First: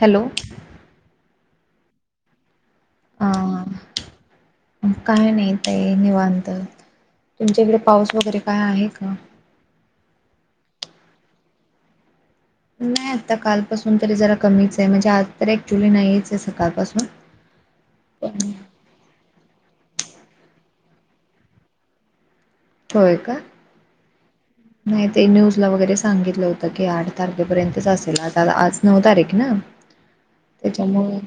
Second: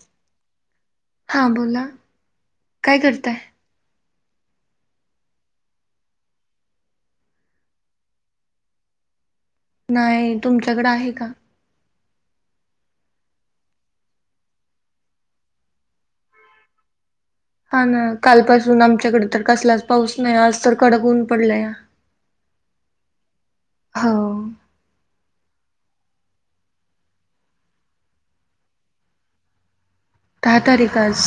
Hello हा बोला काय अ करताय? काय नाही ताई निवांत तुमच्या इकडे पाऊस वगैरे काय आहे का? नाही तुमच्याकडें आहे का? नाही आता कालपासून तरी जरा कमीच आहे म्हणजे आज तर ऍक्च्युली नाहीच आहे सकाळपासून हा ना पण कालपासून आमच्याकडे तर कसलाच पाऊस नाही आज तर कडक होऊन पडला या होय का हो नाही ते न्यूजला वगैरे सांगितलं होतं की आठ तारखेपर्यंतच असेल आता आज नऊ तारीख ना ते दहा तारीख त्याच्यामुळे आज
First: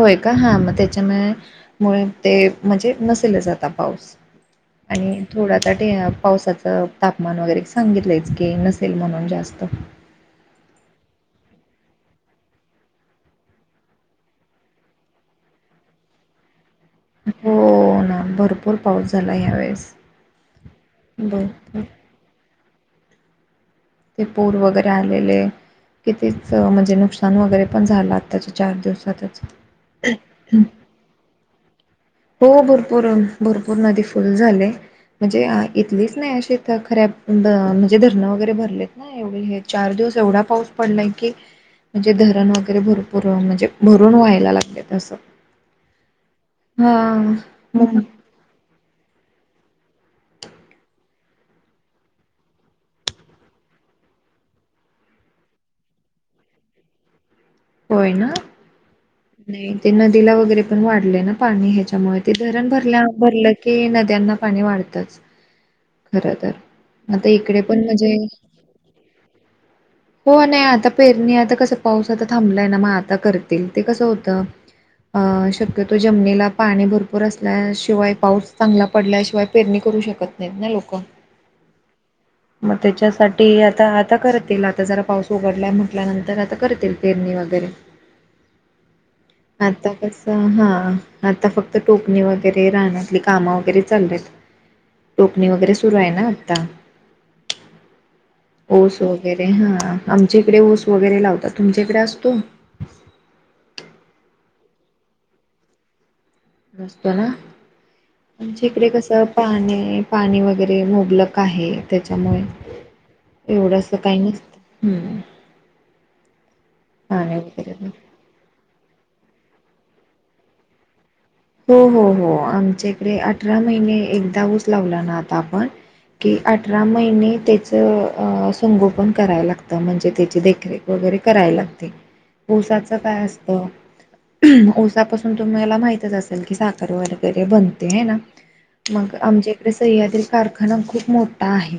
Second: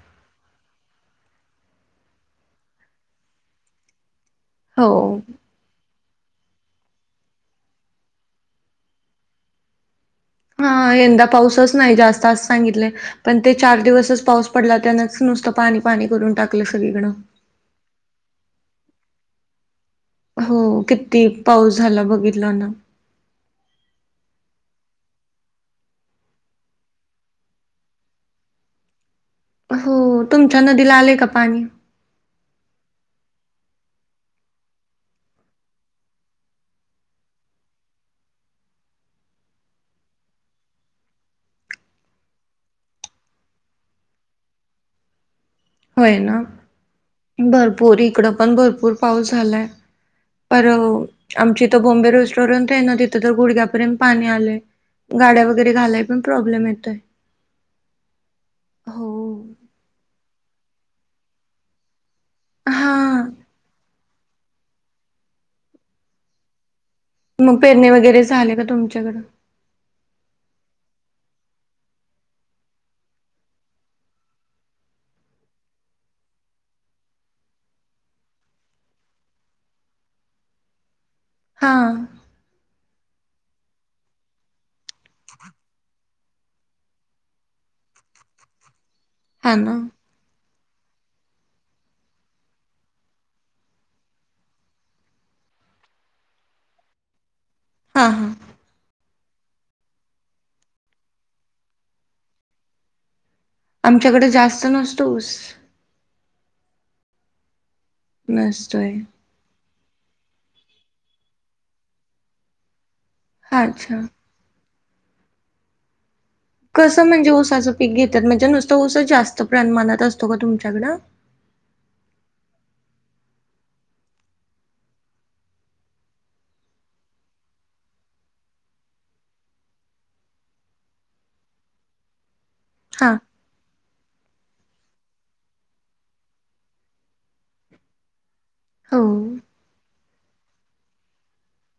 होय का हा मग त्याच्यामुळे ते म्हणजे नसेलच आता पाऊस हो आणि थोडा पावसाच तापमान तापमान वगैरे सांगितलंयच कि नसेल म्हणून जास्त हा यंदा पाऊसच नाही जास्त असं सांगितले. पण ते चार दिवसच पाऊस पडला त्यान नुसतं पाणी पाणी करून टाकलं सगळीकड हो ना भरपूर पाऊस झाला ह्यावेेळेस हो किती पाऊस भरपूर झाला बघितला ना. ते पूर वगैरे आलेले कितीच म्हणजे नुकसान वगैरे पण झालं आत्ताच्या चार दिवसातच हो तुमच्या नदीला आलेय का पाणी. हो भरपूर भरपूर नदी फुल झाले. म्हणजे इथलीच नाही अशीथ खऱ्या म्हणजे धरणं वगैरे भरले. नाही एवढी हे चार दिवस एवढा पाऊस पडलाय की म्हणजे धरण वगैरे भरपूर म्हणजे भरून व्हायला लागले असं होय ना हा मुं भरपूर इकडं पण भरपूर पाऊस झालाय पर आमची इथं थ बॉम्बे रेस्टॉरंट आहे ना तिथं तर गुडघ्यापर्यंत पाणी आलंय. गाड्या वगैरे घालाय पण प्रॉब्लेम येतोय होय ना हो. नाही ते नदीला वगैरे पण वाढले ना पाणी ह्याच्यामुळे धरण हा भरल्या भरलं की नद्यांना पाणी वाढतंच. खर तर आता मग इकडे पण पेरणी म्हजे. वगैरे झाले का तुमच्याकडं? हो नाही आता पेरणी आता कसं पाऊस आता थांबलाय ना मग आता करतील ते कसं होतं अ शक्यतो जमनीला पाणी भरपूर असल्याशिवाय पाऊस चांगला पडल्याशिवाय पेरणी करू शकत नाहीत ना लोक हां ह मग त्याच्यासाठी आता आता करतील आता जरा पाऊस उघडलाय म्हटल्यानंतर आता करतील पेरणी वगैरे हा ना आता कास. तर हां आता फक्त टोकणी वगैरे राहण्यातली कामं वगैरे चालल्या आहेत टोपणी वगैरे सुरू आहे ना आता. हा हा ओस वगैरे हा आमच्याकडे ओस वगैरे लावतात तुमच्याकडे असतो आमच्याकडे जास्त नसतोस त ना आचेकडे नसतोय कस. पाने पाणी वगैरे मोबलक आहे त्याच्यामुळे एवढंस अच्छा. काही नसत हम्म. कसं म्हणजे पाणी ओसाचं वगैरे पीक घेतात म्हणजे नुसतं ओसं जास्त प्रमाणात असतो का तुमच्याकडं हो हो हो आमच्याकडे अठरा महिने एकदा उऊच लावला ना आता आपण की अठरा महिने त्याचं संगोपन करायला लागतं म्हणजे त्याची देखरेख वगैरे करायला लागते ओसाच हा काय असतं ओसापसून तुम्हाला माहितच असत की साखर वगैगैरे बनते आहे ना हो मग आमज आप सह्याद कारखाना खूप मोठा आहे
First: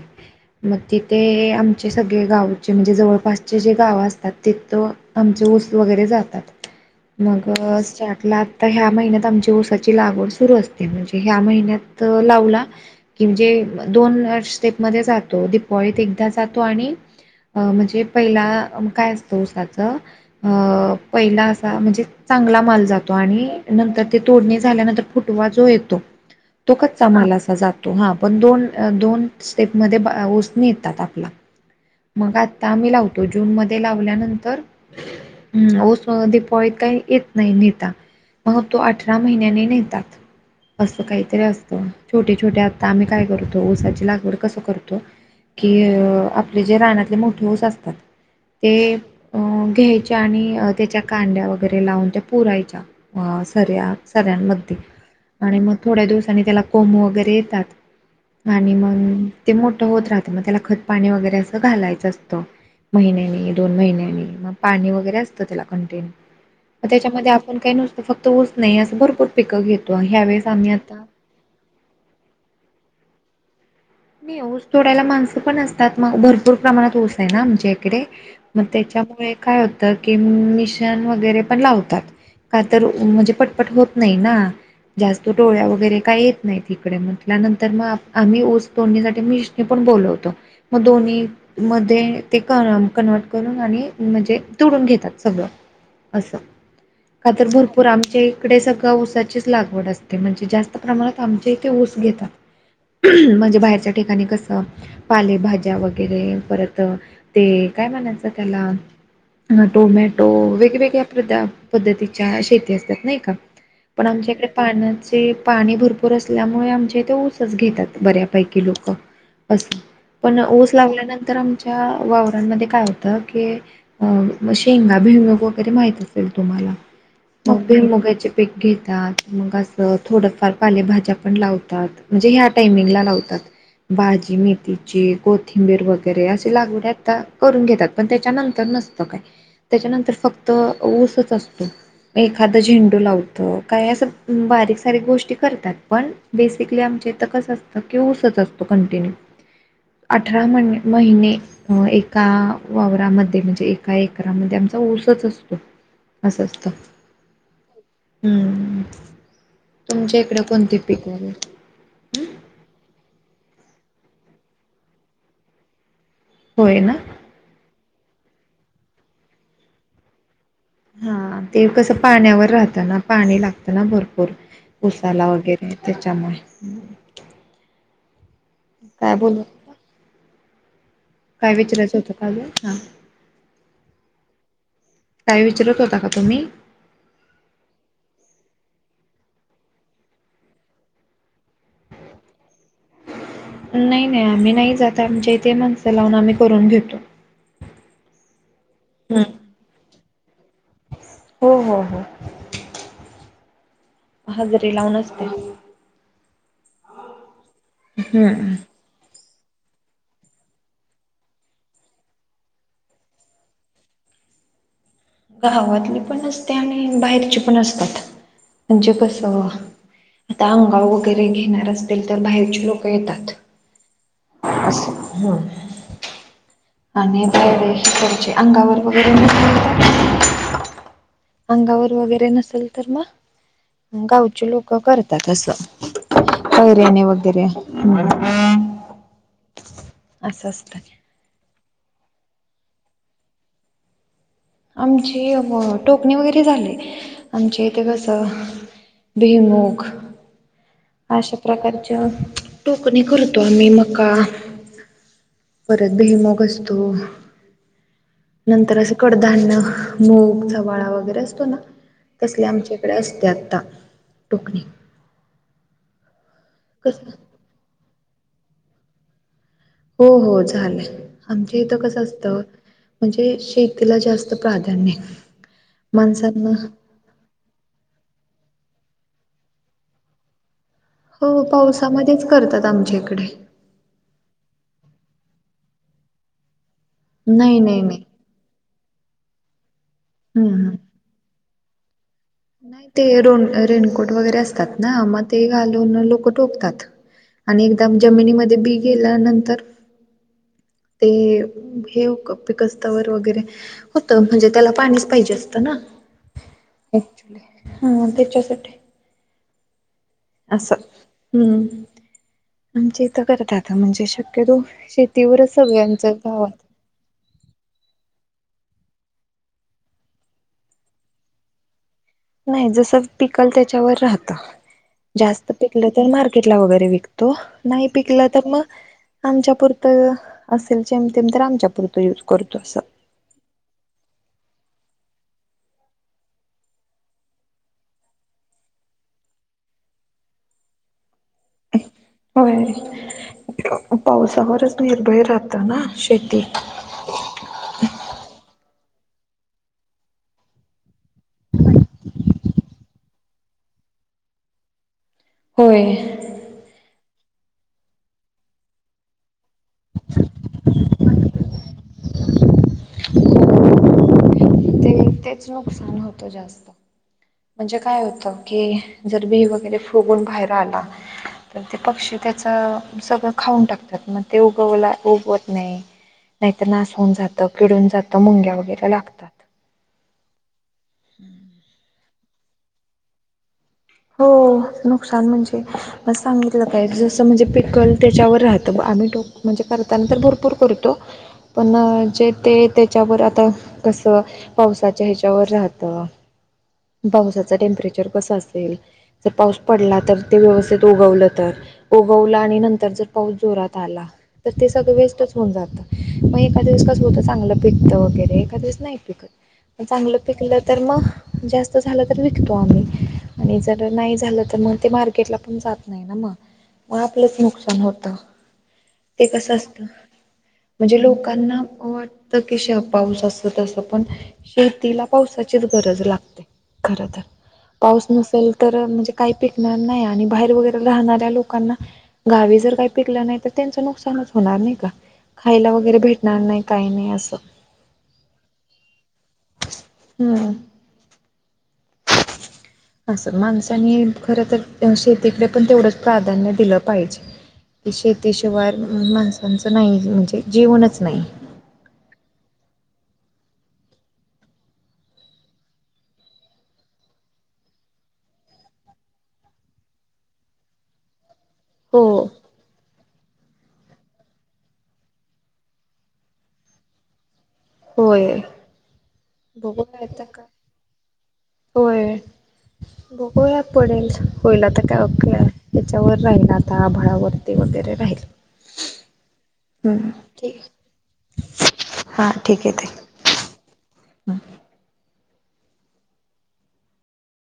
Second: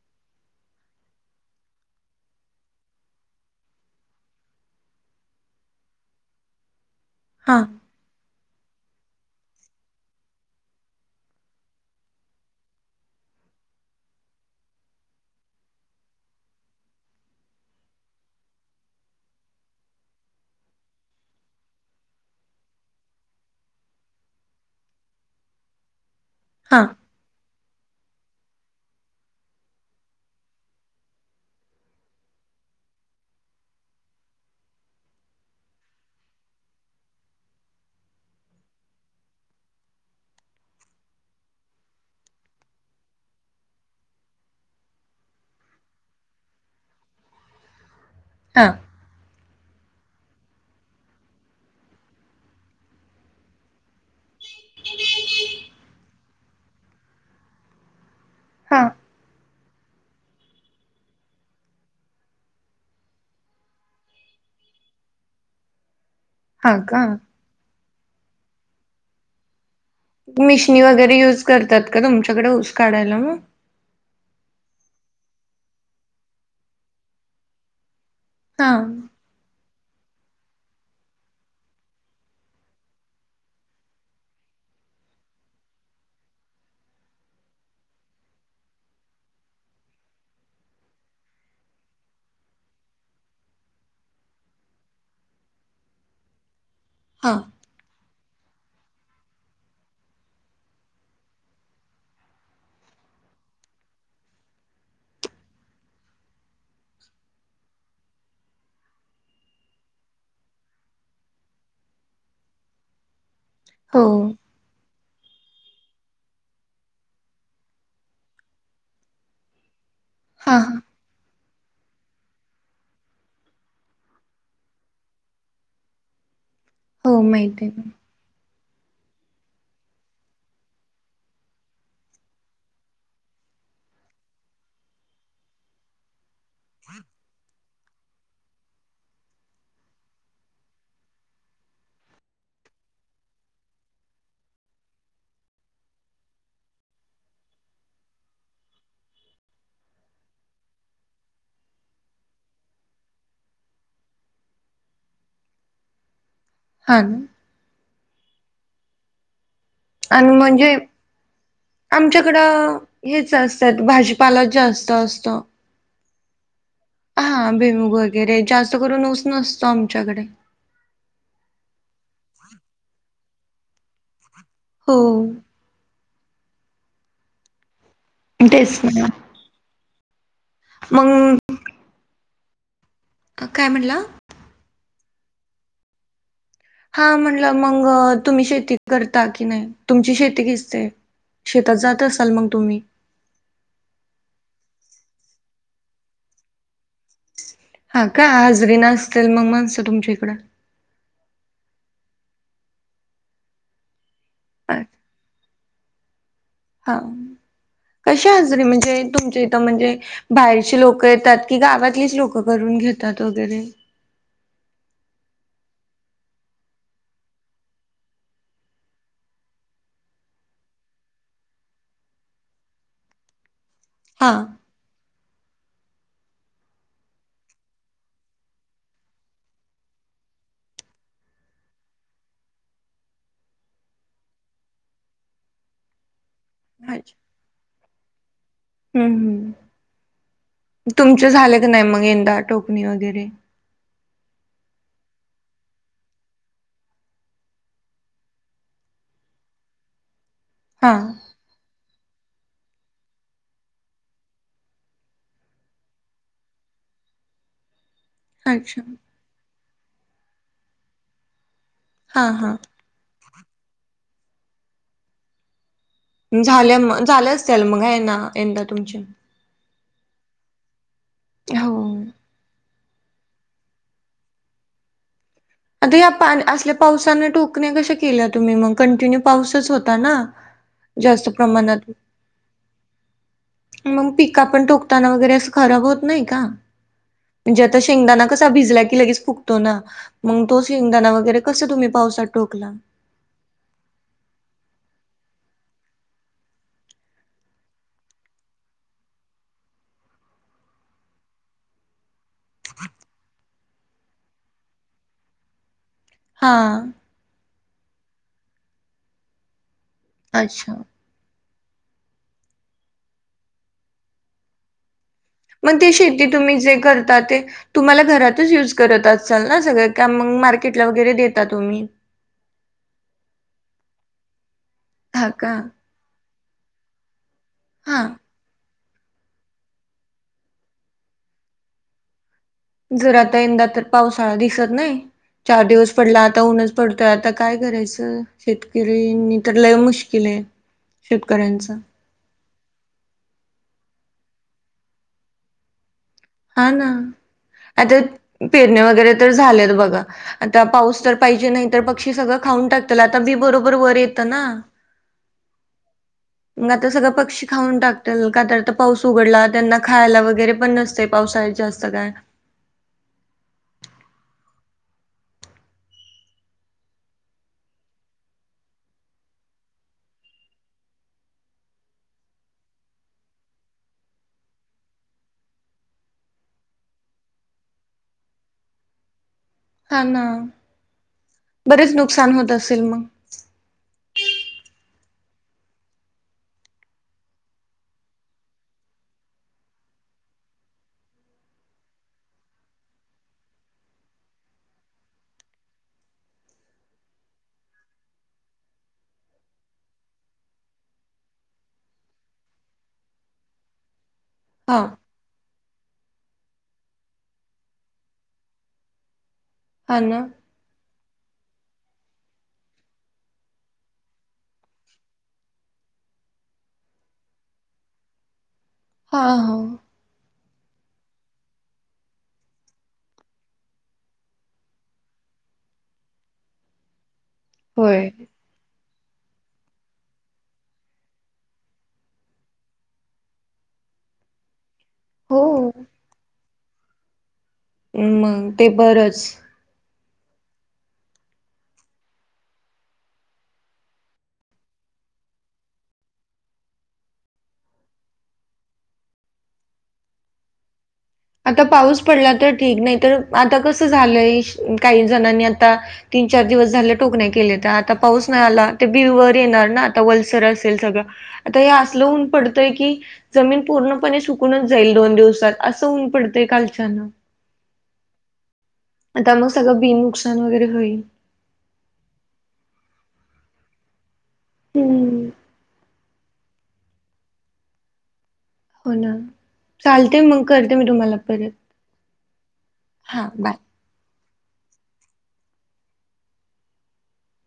मग तिथे आमचे सगळे गावचे म्हणजे जवळपासचे जे गाव असतात तिथ तो आमच वस्तू वगैरे जातात मग हा स्टार्टला आता ह्या महिन्यात आमच्या वसाची लागवड सुरू असते म्हणजे ह्या महिन्यात लावला की म्हणजे दोन स्टेप मध्ये जातो दिपाळीत एकदा जातो आणि म्हणजे पहिला काय असतो साचं अ पहिला असा म्हणजे चांगला माल जातो आणि नंतर. तोडणी झाल्यानंतर फुटवा जो येतो तो. हा समालासा जातो हा पण दोन दोन स्टेप मध्ये सणी येतात आपला. मग आता आम म्ही लावतो जून मध्ये लावल्यानंतर. हम् स प काही येत नाही नेता. मग तो अठरा महिन्याने नेतात असं काहीतरी असतं छोटे छोटे आता आम्ही काय करतो ऊसाची लागवड कसं करतो. कि आपले जे रानातले मोठे ऊस असतात हा ते अ घ्यायच्या आणि त्याच्या कांद्या वगैरे लावून त्या पुरायच्या. सऱ्या सऱ्यांमध्ये आणि मग थोड्या दिवसांनी त्याला कोम वगैरे येतात. आणि हा. मग ते मोठ होत राहतं मग त्याला खतपाणी वगैरे असं घालायचं असतं महिन्याने दोन महिन्याने मग पाणी वगैरे असतं त्याला कंटें हा मग का त्याच्यामध्ये आपण काही नुसतो फक्त ऊच नाही असं भरपूर पिकं घेतो ह्यावेेळेस आम्ही मिशनी आता वगैरे युज करतात का तुमच्याकडेऊस काढायला मग मी ऊस तोडायला माणसं पण असतात मग भरपूर प्रमाणात ऊस आहे ना आमच्या इकडे मग हा त्याच्यामुळे काय होतं की मिशन वगैरे पण लावतात. का तर म्हणजे पटपट होत नाही ना. जास्त टडोळ्या वगैरे काय येत नाही तिकडे म्हटल्यानंतर मग आम्ही स दोन्ही सा मीनी पण बोलवतो मग दोन्ही. मध्ये ते क कन्वर्ट करून आणि म्हणजे तुडून घेतात सगळं असं हा कातर भरपूर आमचे तिकडे सगळं ऊसाचीच लागवड असते म्हणजे जास्त प्रमाणात आमच्या इथे ऊस घेतात म्हणजे बाहेरच्या ठिकाणी कसं पालेभाज्या वगैरे परत ते काय म्हणायचं त्याला टोमॅटो वेगवेगळ्या पध पद्धतीच्या शेती असतात नाही का हो पण आमच्या इकडे पाण्याचे पाणी भरपूर असल्यामुळे आमच्या तेे ऊसच घेतात बऱ्या ैकी लोक अस पण हा ओस हा लागल्यानंतर आ च्या वावरवरांमध्ये काय होतं की अ म शेंगा भिमुग वगैरे माहित असेल तुम्हाला हो मग माहिती आहे भिरमुगाचे पेक घेतात मग असं थोडंफार पालेभाज्या पण लावतात म्हणजे ह्या टाइमिंगला लावतात तत भाजी मेथीची कोथिंबीर वगैरे असे लागवड आता करून घेतात पण त्याच्यानंतर नसते का त्याच्यानंतर फक्त ऊसच असतो एखादा झेंडू लावतं काय असं बारीक सारीक गोष्टी करतात पण बेसिकली आमचे तकच असतं कि ऊसच असतो कंटिन्यू अठरा म महिने अ एका वावरामध्ये म्हणजे एका एरामध्ये आमचा ऊसच असतो असंचत हां हम्म तुमच्या आणि इकडे म्हणजे कोणते पीक वगैरे? हम्म. आमच्याकडं च असतात भाजीपाला जास्त असतं होय ना हा भेमुूग वगैरे जास्त करून ऊस नसतो आमच्याकडे हा ते कसं पाण्यावर राहतं ना पाणी लागतं ना भरपूर हो उसाला वगैरे त्याच्यामुळे अेसणार काय बोल मग काय विचारायचं होतं काज हा काय म्हणला काय विचारत होता का तुम्ही हा म्हटलं मग तुम्ही शेती करता की नाही तुमची शेती घसते शेतात जात असाल मग तुम्ही नाही नाही आम्ही नाही जात आमच्या इथे माणसं लावून आम्ही करून घेतो हा का आज वि हम्म नसतील मग माणतं तुमच्या इकडं हो हो हो हजरीे लावून असते हा कशी हम्म. आजरीे म्हणजे तुमच्या इथं म्हणजे बाहेरचे लोक येतात की गावातलेच लोक करून घेतात वगैरे गावातली पण अस असते आणि बाहेरची पण असतात म्हणजे कसं आता अंगाव वगैरे घेणार असतील तर बाहेरचे लोक येतात हा. हा. आणि चे अंगावर वगैरे म्ह अंगावर वगैरे नसेल तर म गावचे लोक करतात असं पैरेने वगैरे हम् हम् असतं तुमच झाले क नाही मग यंदा टोकणी वगैरे आमची टोकणी वगैरे झाली आमचे ते कसं भेमुग हा अशा प्रकारच्या टोकणी करतो आम्ही मका परत भुईमुग असतो. नंतर अच्छा असे कडधान्य मूग, चवाळा वगैरे असतो ना हा तसले हा आमचे असते आता टोकणी झाल्या मग कसं झालंच त्याल मग आहे ना यंदा तुमचे हो हो झालं. आमच्या इथं हो कसं असत म्हणजे शेतीला जास्त प्राधान्य अग या पा माणसांना असल्या पावसाने टोकण्या कशा केल्या तुम्ही मग कंटिन्यू पाऊसच होता ना? जास्त हो. प्रमाणात पावसामध्येच करतात आमच्या इकडे. मग पिका आपण टोकताना वगैरे अस खराब होत नाही का नाही म्हणजे आता नाही नाही शेंगदाणा कसा भिजला की लगेच फुगतो ना, मग हम्म तो हम्म शेंगदाणा वगैरे कस तुम्ही पावसात टोकला? नाही ते रो रेनकोट वगैरे असतात ना मग ते घालून लोक टोकतात. आणि एकदाम जमिनीमध्ये बी गेल्यानंतर ते हे पिकस्तवर वगैरे होत. म्हणजे त्याला पाणीच पाहिजे असतं ना. हा. [unintelligible] हा त्याच्यासाठी. अच्छा. असं हम्म. आमच्या इथ करत्यात म्हणजे शक्यतो श मग ते शेती तुम्ही जे करता ते तुम्हाला घरातच युज करत असाल ना सगळं का मग मार्केटला वगैरे देता तुम्ही? नाही. जस पिकल त्याच्यावर राहत. हां जास्त का? पिकल तर मार्केटला वगैरे विकतो. नाही हां. पिकलं तर मग आमच्यापुरतं असेल जेमतेम तर आमच्यापुरतं युज करतो असं. जर आता यंदा तर पावसाळा दिसत नाही. चार दिवस पडला आता ऊनच पडतोय, आता काय करायचं शेतकरी नी तर लय मुश्क केले शेतकऱ्यांचं. होय. पावसावरच निर्भय राहत ना शेती. हा ना आता पेरणे वगैरे तर झालेत बघा आता पाऊस तर पाहिजे नाही, तर पक्षी सगळं खाऊन टाकतील आता बी बरोबर वर येतं ना. होय. मग आता सगळं पक्षी खाऊन टाकतील का तर आता पाऊस उघडला त्यांना खायला वगैरे पण नसते पावसा जास्त काय? ते तेच नुकसान होतं जा म्हणजे काय होतं की जर बी वगैरे फुगून बाहेर आला तर ते पक्षी त्याचं सगळं खाऊन टाकतात मग ते उगवला उगवत नाही. नाहीतर नास हुन जात, किडून जात, मुंग्या वगैरे लागता. हा ना. बरेच नुकसान होत असेल मग. हो. नुकसान म्हणजे म सांगितलं काय जसं म्हणजे पिकल त्याच्यावर राहतं आम्ही क म्हणजे करताना तर भरपूर करतो. पण जे ते त्याच्यावर आता तस पावसाच्या ह्याच्यावर राहत. पावसाच टेम्परेचर कसं असेल. जर पाऊस पडला, तर ते व्यवस्थित उगवलं तर उगवला आणि नंतर जर पाऊस जोरात आला, तर ते हा सगळं वेस्टच होऊन जातं. मग एका दिवस कसं होतं चांगलं पिकतं वगैरे एका दिवस नाही पिकत. हा चांगलं ना. पिकलं तर मग जास्त झालं तर विकतो आम्ही आणि जर नाही झालं तर मग ते मार्केटला पण जात नाही ना मग. मग आपलंच नुकसान होत. हा ते कसं हा असत म्हणजे लोकांना वाटत की श पाऊस असत तसं पण. शेतीला पावसाचीच गरज लागते खर तर पाऊस होय नसेल तर म्हणजे काही पिकणार नाही आणि बाहेर वगैरे राहणाऱ्या लोकांना गावी जर काही पिकलं नाही तर त्यांचं नुकसानच होणार नाही का. हो खायला वगैरे भेटणार नाही काही नाही असं. मग ते बरंच. हम्म! [inaudible] असं माणसनी खर तर शेतीकडे पण तेवढंच प्राधान्य दिलं पाहिजे. शेती शिवाय माणसांचं नाही म्हणजे जीवनच नाही. आता पाऊस पडला तर ठीक नाही तर आता कसं झालंय काही जणांनी आता तीन चार दिवस झाले टोकन्या केलेत्या तर आता पाऊस नाही आला ते बी वर येणार ना आता वलसर असेल सगळं. आता हे हो असलं होऊन पडतय की जमीन पूर्णपणे सुकूनच जाईल दोन दिवसात असं ऊन पडतय कालच्यान होय आता मग सगळं बघू बी आता नुकसान काय वगैरे होईल. होय बघुया पडेल होईल आता हं. काय त्याच्यावर राहिल आता आभळावरती वगैरे राहील. हो ना हम्म चालतय मग ठीक करते आहे. मी तुम्हाला परत, हां ठीक आहे ताई. हां बाय.